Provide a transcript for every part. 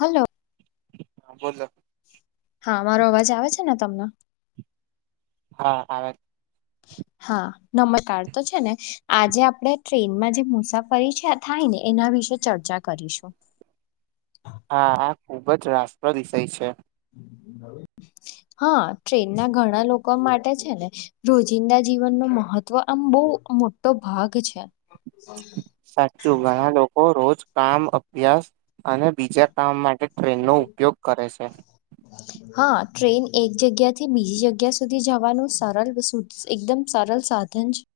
Hello. હા બોલો હા મારો અવાજ આવે છે ને તમને હા આવે. [inaudible] હા નમકાર તો છે ને આજે આપણે ટ્રેનમાં જે મુસાફરી છે થાય ને એના વિશે ચર્ચા કરીશું. હા આ ખુબ જ રાસ્પ વિષય છે. હ [unintelligible] હા ટ્રેન ના ઘણા લોકો માટે છે ને રોજિંદા જીવન નુ મહત્વ આમ બહ બ મોટો ભાગ છે સાચું ઘણા લોકો રોજ કામ અભ્યાસ અને બીજા કામ માટે ટ્રેનનો ઉપયોગ કરે છે. હા ટ્રેન એક જગ્યાથી બીજી જગ્યા સુધી જવાનું સરળ એકદમ સરળ સાધન દંજ- [unintelligible]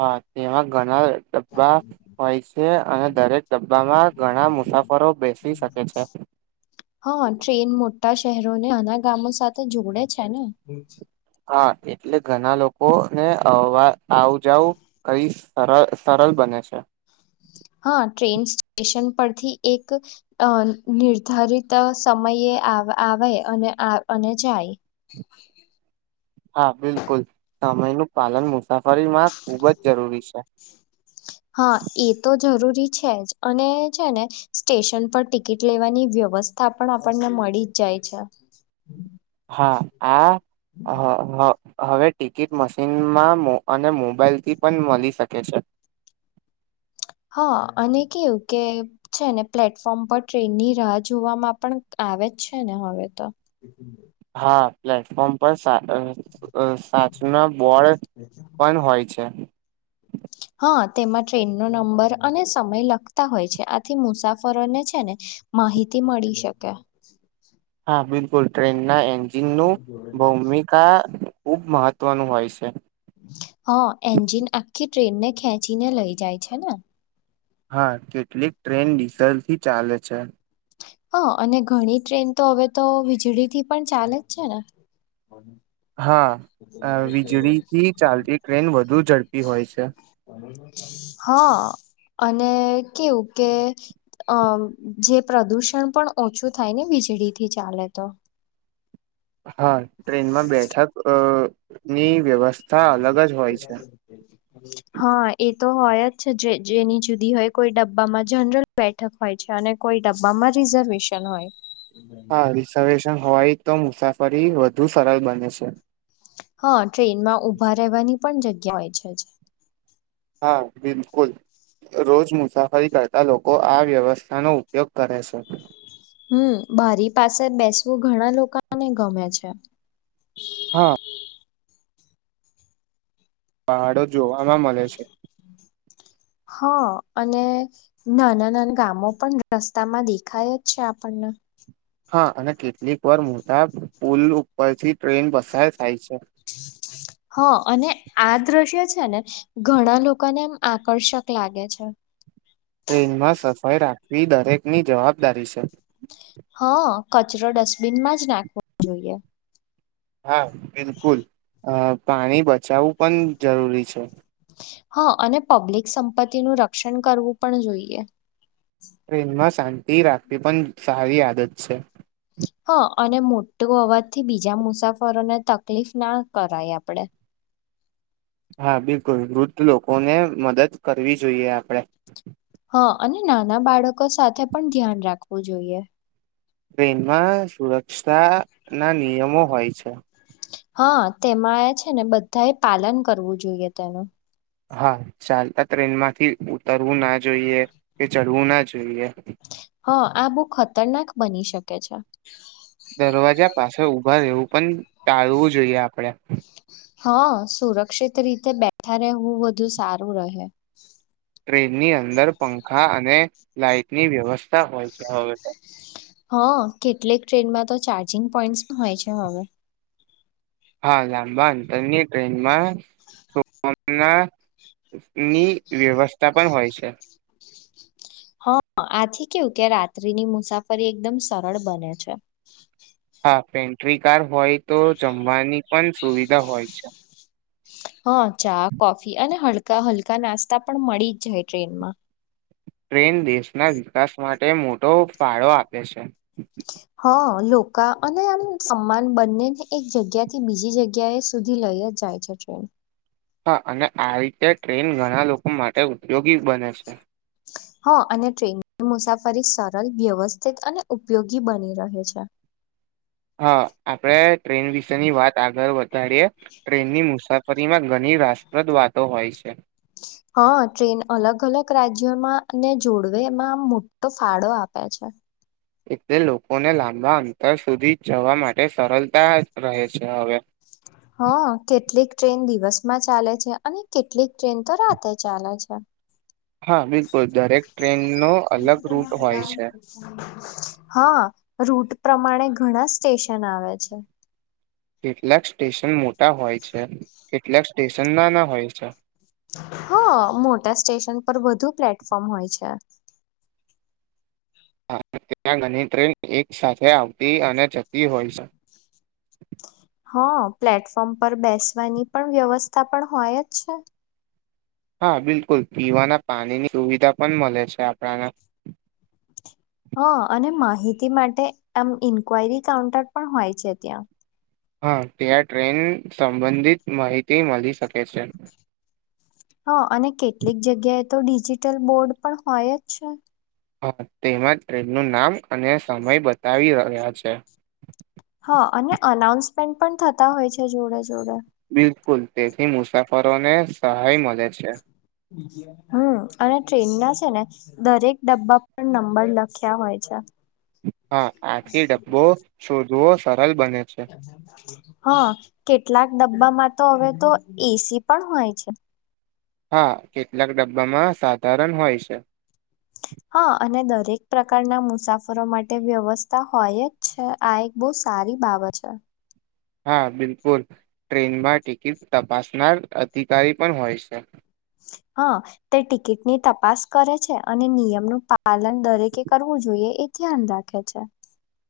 હા તેમાં ઘણા ડબ્બા હોય છે અને દરેક ડબ્બામાં ઘણા મુસાફરો બેસી શકે છે. હા ટ્રેન મોટા શહેરોને નાના ગામો સાથે જોડે છે ને. હા એટલે ઘણા લોકો ને અવા આવુ જાવુ કઈ સર સરળ બને છે [inaudible] હા ટ્રેન સ્ટેશન પરથી એક અ નિર્ધારિત સમયે આવે આવે અને અને જાય. હા બિલકુલ સમયનું પાલન મુસાફરી માં ખુબ જ જરૂરી છે. હા એ તો જરૂરી છે જ અને છે ને સ્ટેશન પર ટિકિટ લેવાની વ્ય વ્યવસ્થા પણ આપણને મળી જ જાય છે. હા આ હ હ. હવે ટિકિટ મશીનમાં મોં અને મોબાઈલથી પણ મળી શકે છે હા અને કેવું કે છે ને પ્લેટફોર્મ પર ટ્રેનની રાહ જોવામાં પણ આવે જ છે ને હવે તો. હા પ્લેટફોર્મ પર સાર અ સાચના બોળ પણ હોય છે. હા તેમાં ટ્રેનનો નંબર અને સમય લખતા હોય છે આથી મુસાફરોને છે ને માહિતી મળી શકે. હા બિલકુલ ટ્રેન ના એન્જિન નુ ભૂમિકા ખુબ મહત્વનું હોય છે. હ એન્જિન આખી ટ્રેનને ખેંચીને લઈ જાય છે ને. હા કેટલીક ટ્રેન ડીઝલ થી ચાલે છે. હા અને ઘણી ટ્રેન તો હવે તો વીજળીથી પણ ચાલે જ છે ને. [inaudible] હા અ વીજળી થી ચાલતી ટ્રેન વધુ ઝડપી હોય છે. હા અને કેવું કે અમ જે પ્રદુષણ પણ ઓછું થાય ને વીજળી થી ચાલે તો. હા ટ્રેનમાં બેઠક અ ની વ્યવસ્થા અલગ જ હોય છે હા એ તો હોય જ જેની જુદી હોય કોઈ ડબ્બામાં જનરલ બેઠક હોય છે અને કોઈ ડબ્બામાં જ રિઝર્વેશન હોય. હા રિઝર્વેશન હોય તો મુસાફરી વધુ સરળ બને છે. હા ટ્રેનમાં ઊભા રહેવાની પણ હોય છે જ. હા બિલકુલ. રોજ મુસાફરી કરતા લોકો આ વ્યવસ્થાનો ઉપયોગ કરે છે. હમ્મ, બારી પાસે બેસવું ઘણા લોકાને ગમે છે. હા. પહાડો જોવાવામાં મલે છે. હા અને નાના નાના ગામો પણ રસ્તામાં દેખાય જ છે આપન ને. હા અને કેટલીક વાર મોટા પુલ ઉપરથી ટ્રેન પસાર થાય છે. [inaudible] હા અને આ દ્રશ્ય છે ને ઘણા લોકોને એમ આકર્ષક લાગે છે. [inaudible] ટ્રેનમાં સફાઈ રાખવી દરેકની જવાબદારી છે. હઅ, કચરો ડસ્ટબિનમાં જ નાખવો જોઈએ. હા, બિલકુલ અહ પાણી બચાવવું પણ જરૂરી છે. હા અને પબ્લિક સંપત્તિનું રક્ષણ કરવું પણ જોઈએ. પ્રેમમાં શાંતિ રાખવી પણ સારી આદત છે. હા અને મોટો અવાજ થી બીજા મુસાફરોને તકલીફ ના કરાય આપડે. હા બિલકુલ વૃદ્ધ લોકો ને મદદ કરવી જોઈએ આપડે. હા અને નાના બાળકો સાથે પણ ધ્યાન રાખવું જોઈએ. ટ્રેનમાં સુરક્ષા ના નિયમો હોય છે. હા તેમાં એ છે ને બધા એ પાલન કરવું જોઈએ તેનું. હા ચાલતા ટ્રેન માંથી ઉતરવું ના જોઈએ કે ચડવું ના જોઈએ. હા આ બહુ ખતરનાક બની શકે છે. પર એવું પણ ટાળવું જોઈએ આપડે હા સુરક્ષિત રીતે બેઠા રહેવું વધુ સારું રહે. ટ્રેનની અંદર પંખા અને લાઈટની વ્યવસ્થા હોય છે હવે તો. હા કેટલીક ટ્રેનમાં તો ચાર્જિંગ પોઈન્ટસ પણ હોય છે હવે. હા લાંબા અંતરની ટ્રેનમાં સોના ની વ્યવસ્થા પણ હોય છે. હા, આથી કેવું કે રાત્રિની મુસાફરી એકદમ સરળ બને છે. [unintelligible] આ પેન્ટ્રી કાર હોય તો જમવાની પણ સુવિધા હોય છે. હા ચા કોફી અને હલકા હલકા નાસ્તા પણ મળી જ જાય ટ્રેનમાં. ટ્રેન દેશના વિકાસ માટે મોટો ફાળો આપે છે. હા લોકા અને આમ સમાન બંનેને એક જગ્યા થી બીજી જગ્યા એ સુધી લ ઈએ જાય છે ટ્રેન. હા અને આવી રીતે ટ્રેન ઘણા લોકો માટે ઉપદ્યોગી બને છે. હા અને ટ્રેનની મુસાફરી સરળ વ્યવસ્થિત અને ઉપયોગી બની રહે છે. [inaudible] હા આપડે ટ્રેન વિશેની વાત આગળ વધારીએ ટ્રેનની મુસાફર રીમાં ઘણી રાસપ્રદ વાતો હોય છે. હ [unintelligible] હા ટ્રેન અલગ અલગ રાજ્યોમાંને જોડવે એમાં આમ મોટો ફાળો આપે છે. એટલે લોકોને લાંબા અંતર સુધી જવા માટે સરળતા રહે છે હવે. હા કેટલીક ટ્રેન દિવસમાં ચાલે છે અને કેટલીક ટ્રેન તો રાતે ચાલે છે. હા બિલકુલ દરેક ટ્રેનનો અલગ રૂટ હોય છે. હ હા. રૂટ પ્રમાણે ઘણા સ્ટેશન આવે છે. કેટલાક સ્ટેશન મોટા હોય છે. કેટલાક સ્ટેશન નાના હોય છે. હા મોટા સ્ટેશન પર વધુ પ્લેટફોર્મ હોય છે. ત્યાં ગણી ટ્રેન એક સાથે આવતી અને જતી હોય છે. હ હં પ્લેટફોર્મ પર બેસવાની પણ વ્યવસ્થા પણ હોય જ છે. હાં, બિલકુલ પીવાના પાણીની સુવિધા પન મલે છે આપણાને હં અને માહિતી માટે આમ ઇન્ક્વાયરી કાઉન્ટર પણ હોય છે ત્યાં હાં ત્યાં ટ્રેન સંબંધિત માહિતી મલી શકે છે. હાં અને કેટલીક જગ્યાએ તો ડિજિટલ બોર્ડ પણ હોય જ છે. હા તેમાં ટ્રેનનું નામ અને સમય બતાવી રહ્યા છે. હા અને અનાઉન્સમેન્ટ પણ થતા હોય છે જોડે જોડે બિલકુલ તેથી મુસાફરોને સહાય મલે છે. હમ્મ અને ટ્રેનના છે ને દરેક ડબ્બા પર નંબર લખ્યા હોય ચ્છા. હા આથી ડબ્બો શોધવો સર હાં, કેટલાક ડબ્બામાં તો અવે તો એ સી પણ હોય છે. હા કેટલાક ડબ્બામાં સાધારન હોય છે. હા અને દરેક પ્રકારના મુસાફરો માટે વ્યવસ્થા હોય જ છે આ એક બઉ સ સારી બાવત છે. હા બિલકુલ ટ્રેનમાં ટિકિટ તપાસનાર અધિકારી પણ હોય છે. હાં તે ટિકિટની તપાસ કરે છે અને નિયમનું પા પાલન દરેકે કરવું જોઈએ એ ધ્યાન રાખે છે.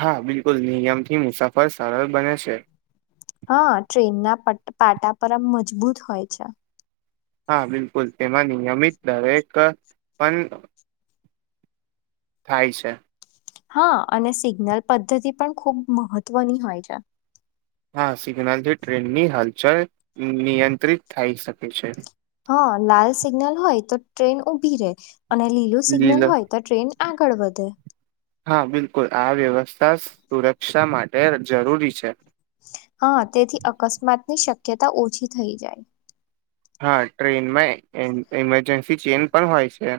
હા, બિલકુલ નિયમથી મુસાફર સરલ બને છે. હાં, ટ્રેનના પટ પાટા પર આમ મજબૂત હોય છે. હાં બિલકુલ તેમાં નિયમિત દર એક પન થાય છે. હાં અને સિગ્નલ પદ્ધતિ પણ ખૂબ મહત્વની હોય છે. હાં સિગ્નલથી ટ્રેનની હાલચલ નિ નિયંત્રિત થાઇ શકે છે. હં લાલ સિગ્નલ હોય તો ટ્રેન ઊભી રે અને લીલું સિગ્નલ જી હોય તો ટ્રેન આગળ વધે. હા બિલકુલ [unintelligible] સુરક્ષા માટે જરૂરી છે. ની શક્યતા ઓછી થઈ જાય. હા ટ્રેનમાં એ એન ઇમરજન્સી ચેઇન પણ હોય છે.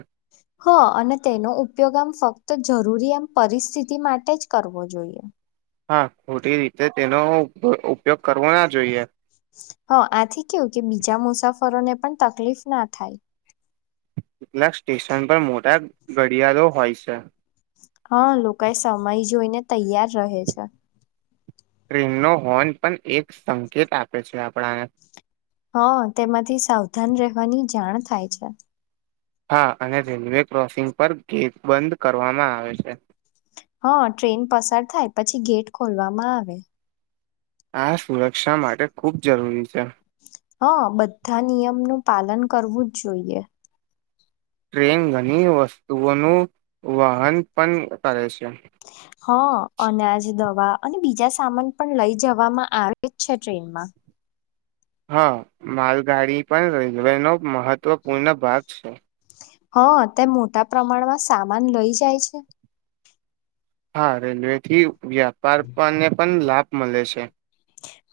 હં અને તેનો ઉપયોગ આમ ફક્ત જરૂરી આમ પરિસ્થિતિ માટે જ કરવો જોઈએ. હાં ખોટી રીતે તેનો ઉપ ઉપયોગ કરવો ના જોઈએ. હં આથી કેવું કે બીજા મુસાફરોને પન તકલીફ ના થાય. કેટલાક સ્ટેશન પર મોટા ઘડિયાળો હોય છે. હાં લોકા એ સમય જોઈને તૈયાર રહે છે. ટ્રેનનો હોર્ન પન એક સંકેત આપે છે આપણાને. હં તેમાંથી સાવધાન રહેવાની જાણ થાય છે. હા અને રેલવે ક્રોસિંગ પર ગેટ બંધ કરવામાં આવે છે. હં ટ્રેન પસાર થાય પછી ગેટ ખોલવામાં આવે. આ સુરક્ષા માટે ખુબ જરૂરી છે. હં બધા નિયમનું પાલન કરવું જ જોઈએ. ટ્રેન ઘની વસ્તુઓનું વહન પન કરે છે. [inaudible] હં અનાજ દવા અને બીજા સામાન પણ લઈ જવામાં આ [unintelligible] જ છે ટ્રેનમાં. હા, માલગાડી પણ રેલવેનો મહત્વપૂર્ણ ભાગ છે. હં તે મોટા પ્રમાણમાં સામાન લઈ જાય છે. હાં રેલવે થી વ્યાપાર પનને પન લાભ મલે છે.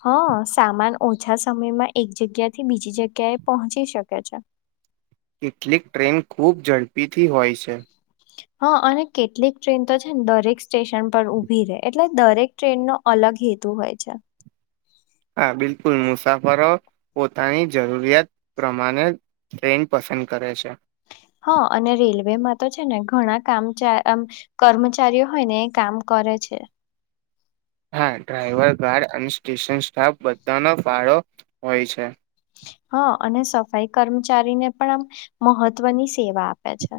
હં સામાન ઓછા સમયમાં એક જગ્યા થી બીજી જગ્યા એ પહોંચી શકે છે. [inaudible] કેટલીક ટ્રેન ખુબ ઝડપીથી હોય છે. હા અને કેટલીક ટ્રેન તો છે ન દરેક સ્ટેશન પર ઉભી રે એટલે દરેક ટ્રેનનો અલગ અલગ હેતુ હોય છે. હા બિલકુલ મુસાફરો પોતાની જરૂરિયાત પ્રમાણે ટ્રેન પસ સંદ કરે છે. [inaudible] હા અને રેલવેમાં તો છે ને ઘણા કામચા આમ કર્મચારીઓ હોય ને એ કામ કરે છે. [inaudible] હા ડ્રાઈવર ગાર્ડ અને સ્ટેશન સ્ટાફ બધાનો પાળો હોય છે. [inaudible] હા અને સફાઈ કર્મચારીને પણ આમ મહત્વની સેવા આપે છે.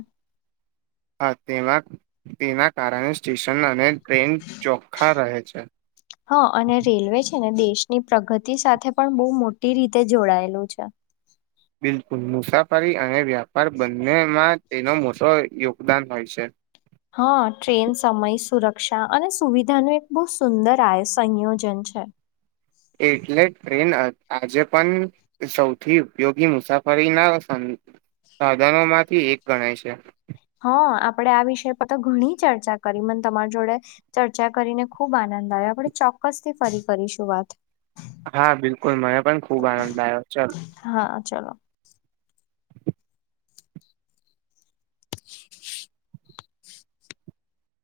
હા તેમાં તેના કારણે સ્ટેશન અને ટ્રેન ચોખ્ખા રહે છે. હા અને રેલવે છે ને દેશની પ્રગતિ સાથે પણ બહુ મોટી રીતે જોડાયેલું છે. બિલકુલ મુસાફરી અને વ્યાપાર બંનેમાં એનો મોટો યોગદાન હોય છે. હા ટ્રેન સમય સુરક્ષા અને સુવિધા નુ એક બહુ સુંદર આય સંયોજન છે. છે. એટલે ટ્રેન અ આજે પણ સૌથી ઉપયોગી મુસાફરીના સાધનો માંથી એક ગણાય છે. હ આપડે આ વિષય પર તો ઘણી ચર્ચા કરી મને તમારી જોડે ચર્ચા કરીને ખુબ આનંદ નયા આપણે ચોક્કસ થી ફરી કરીશું વાત. હા બિલકુલ મને પણ ખુબ આનંદ આયો ચલ. હા ચલો.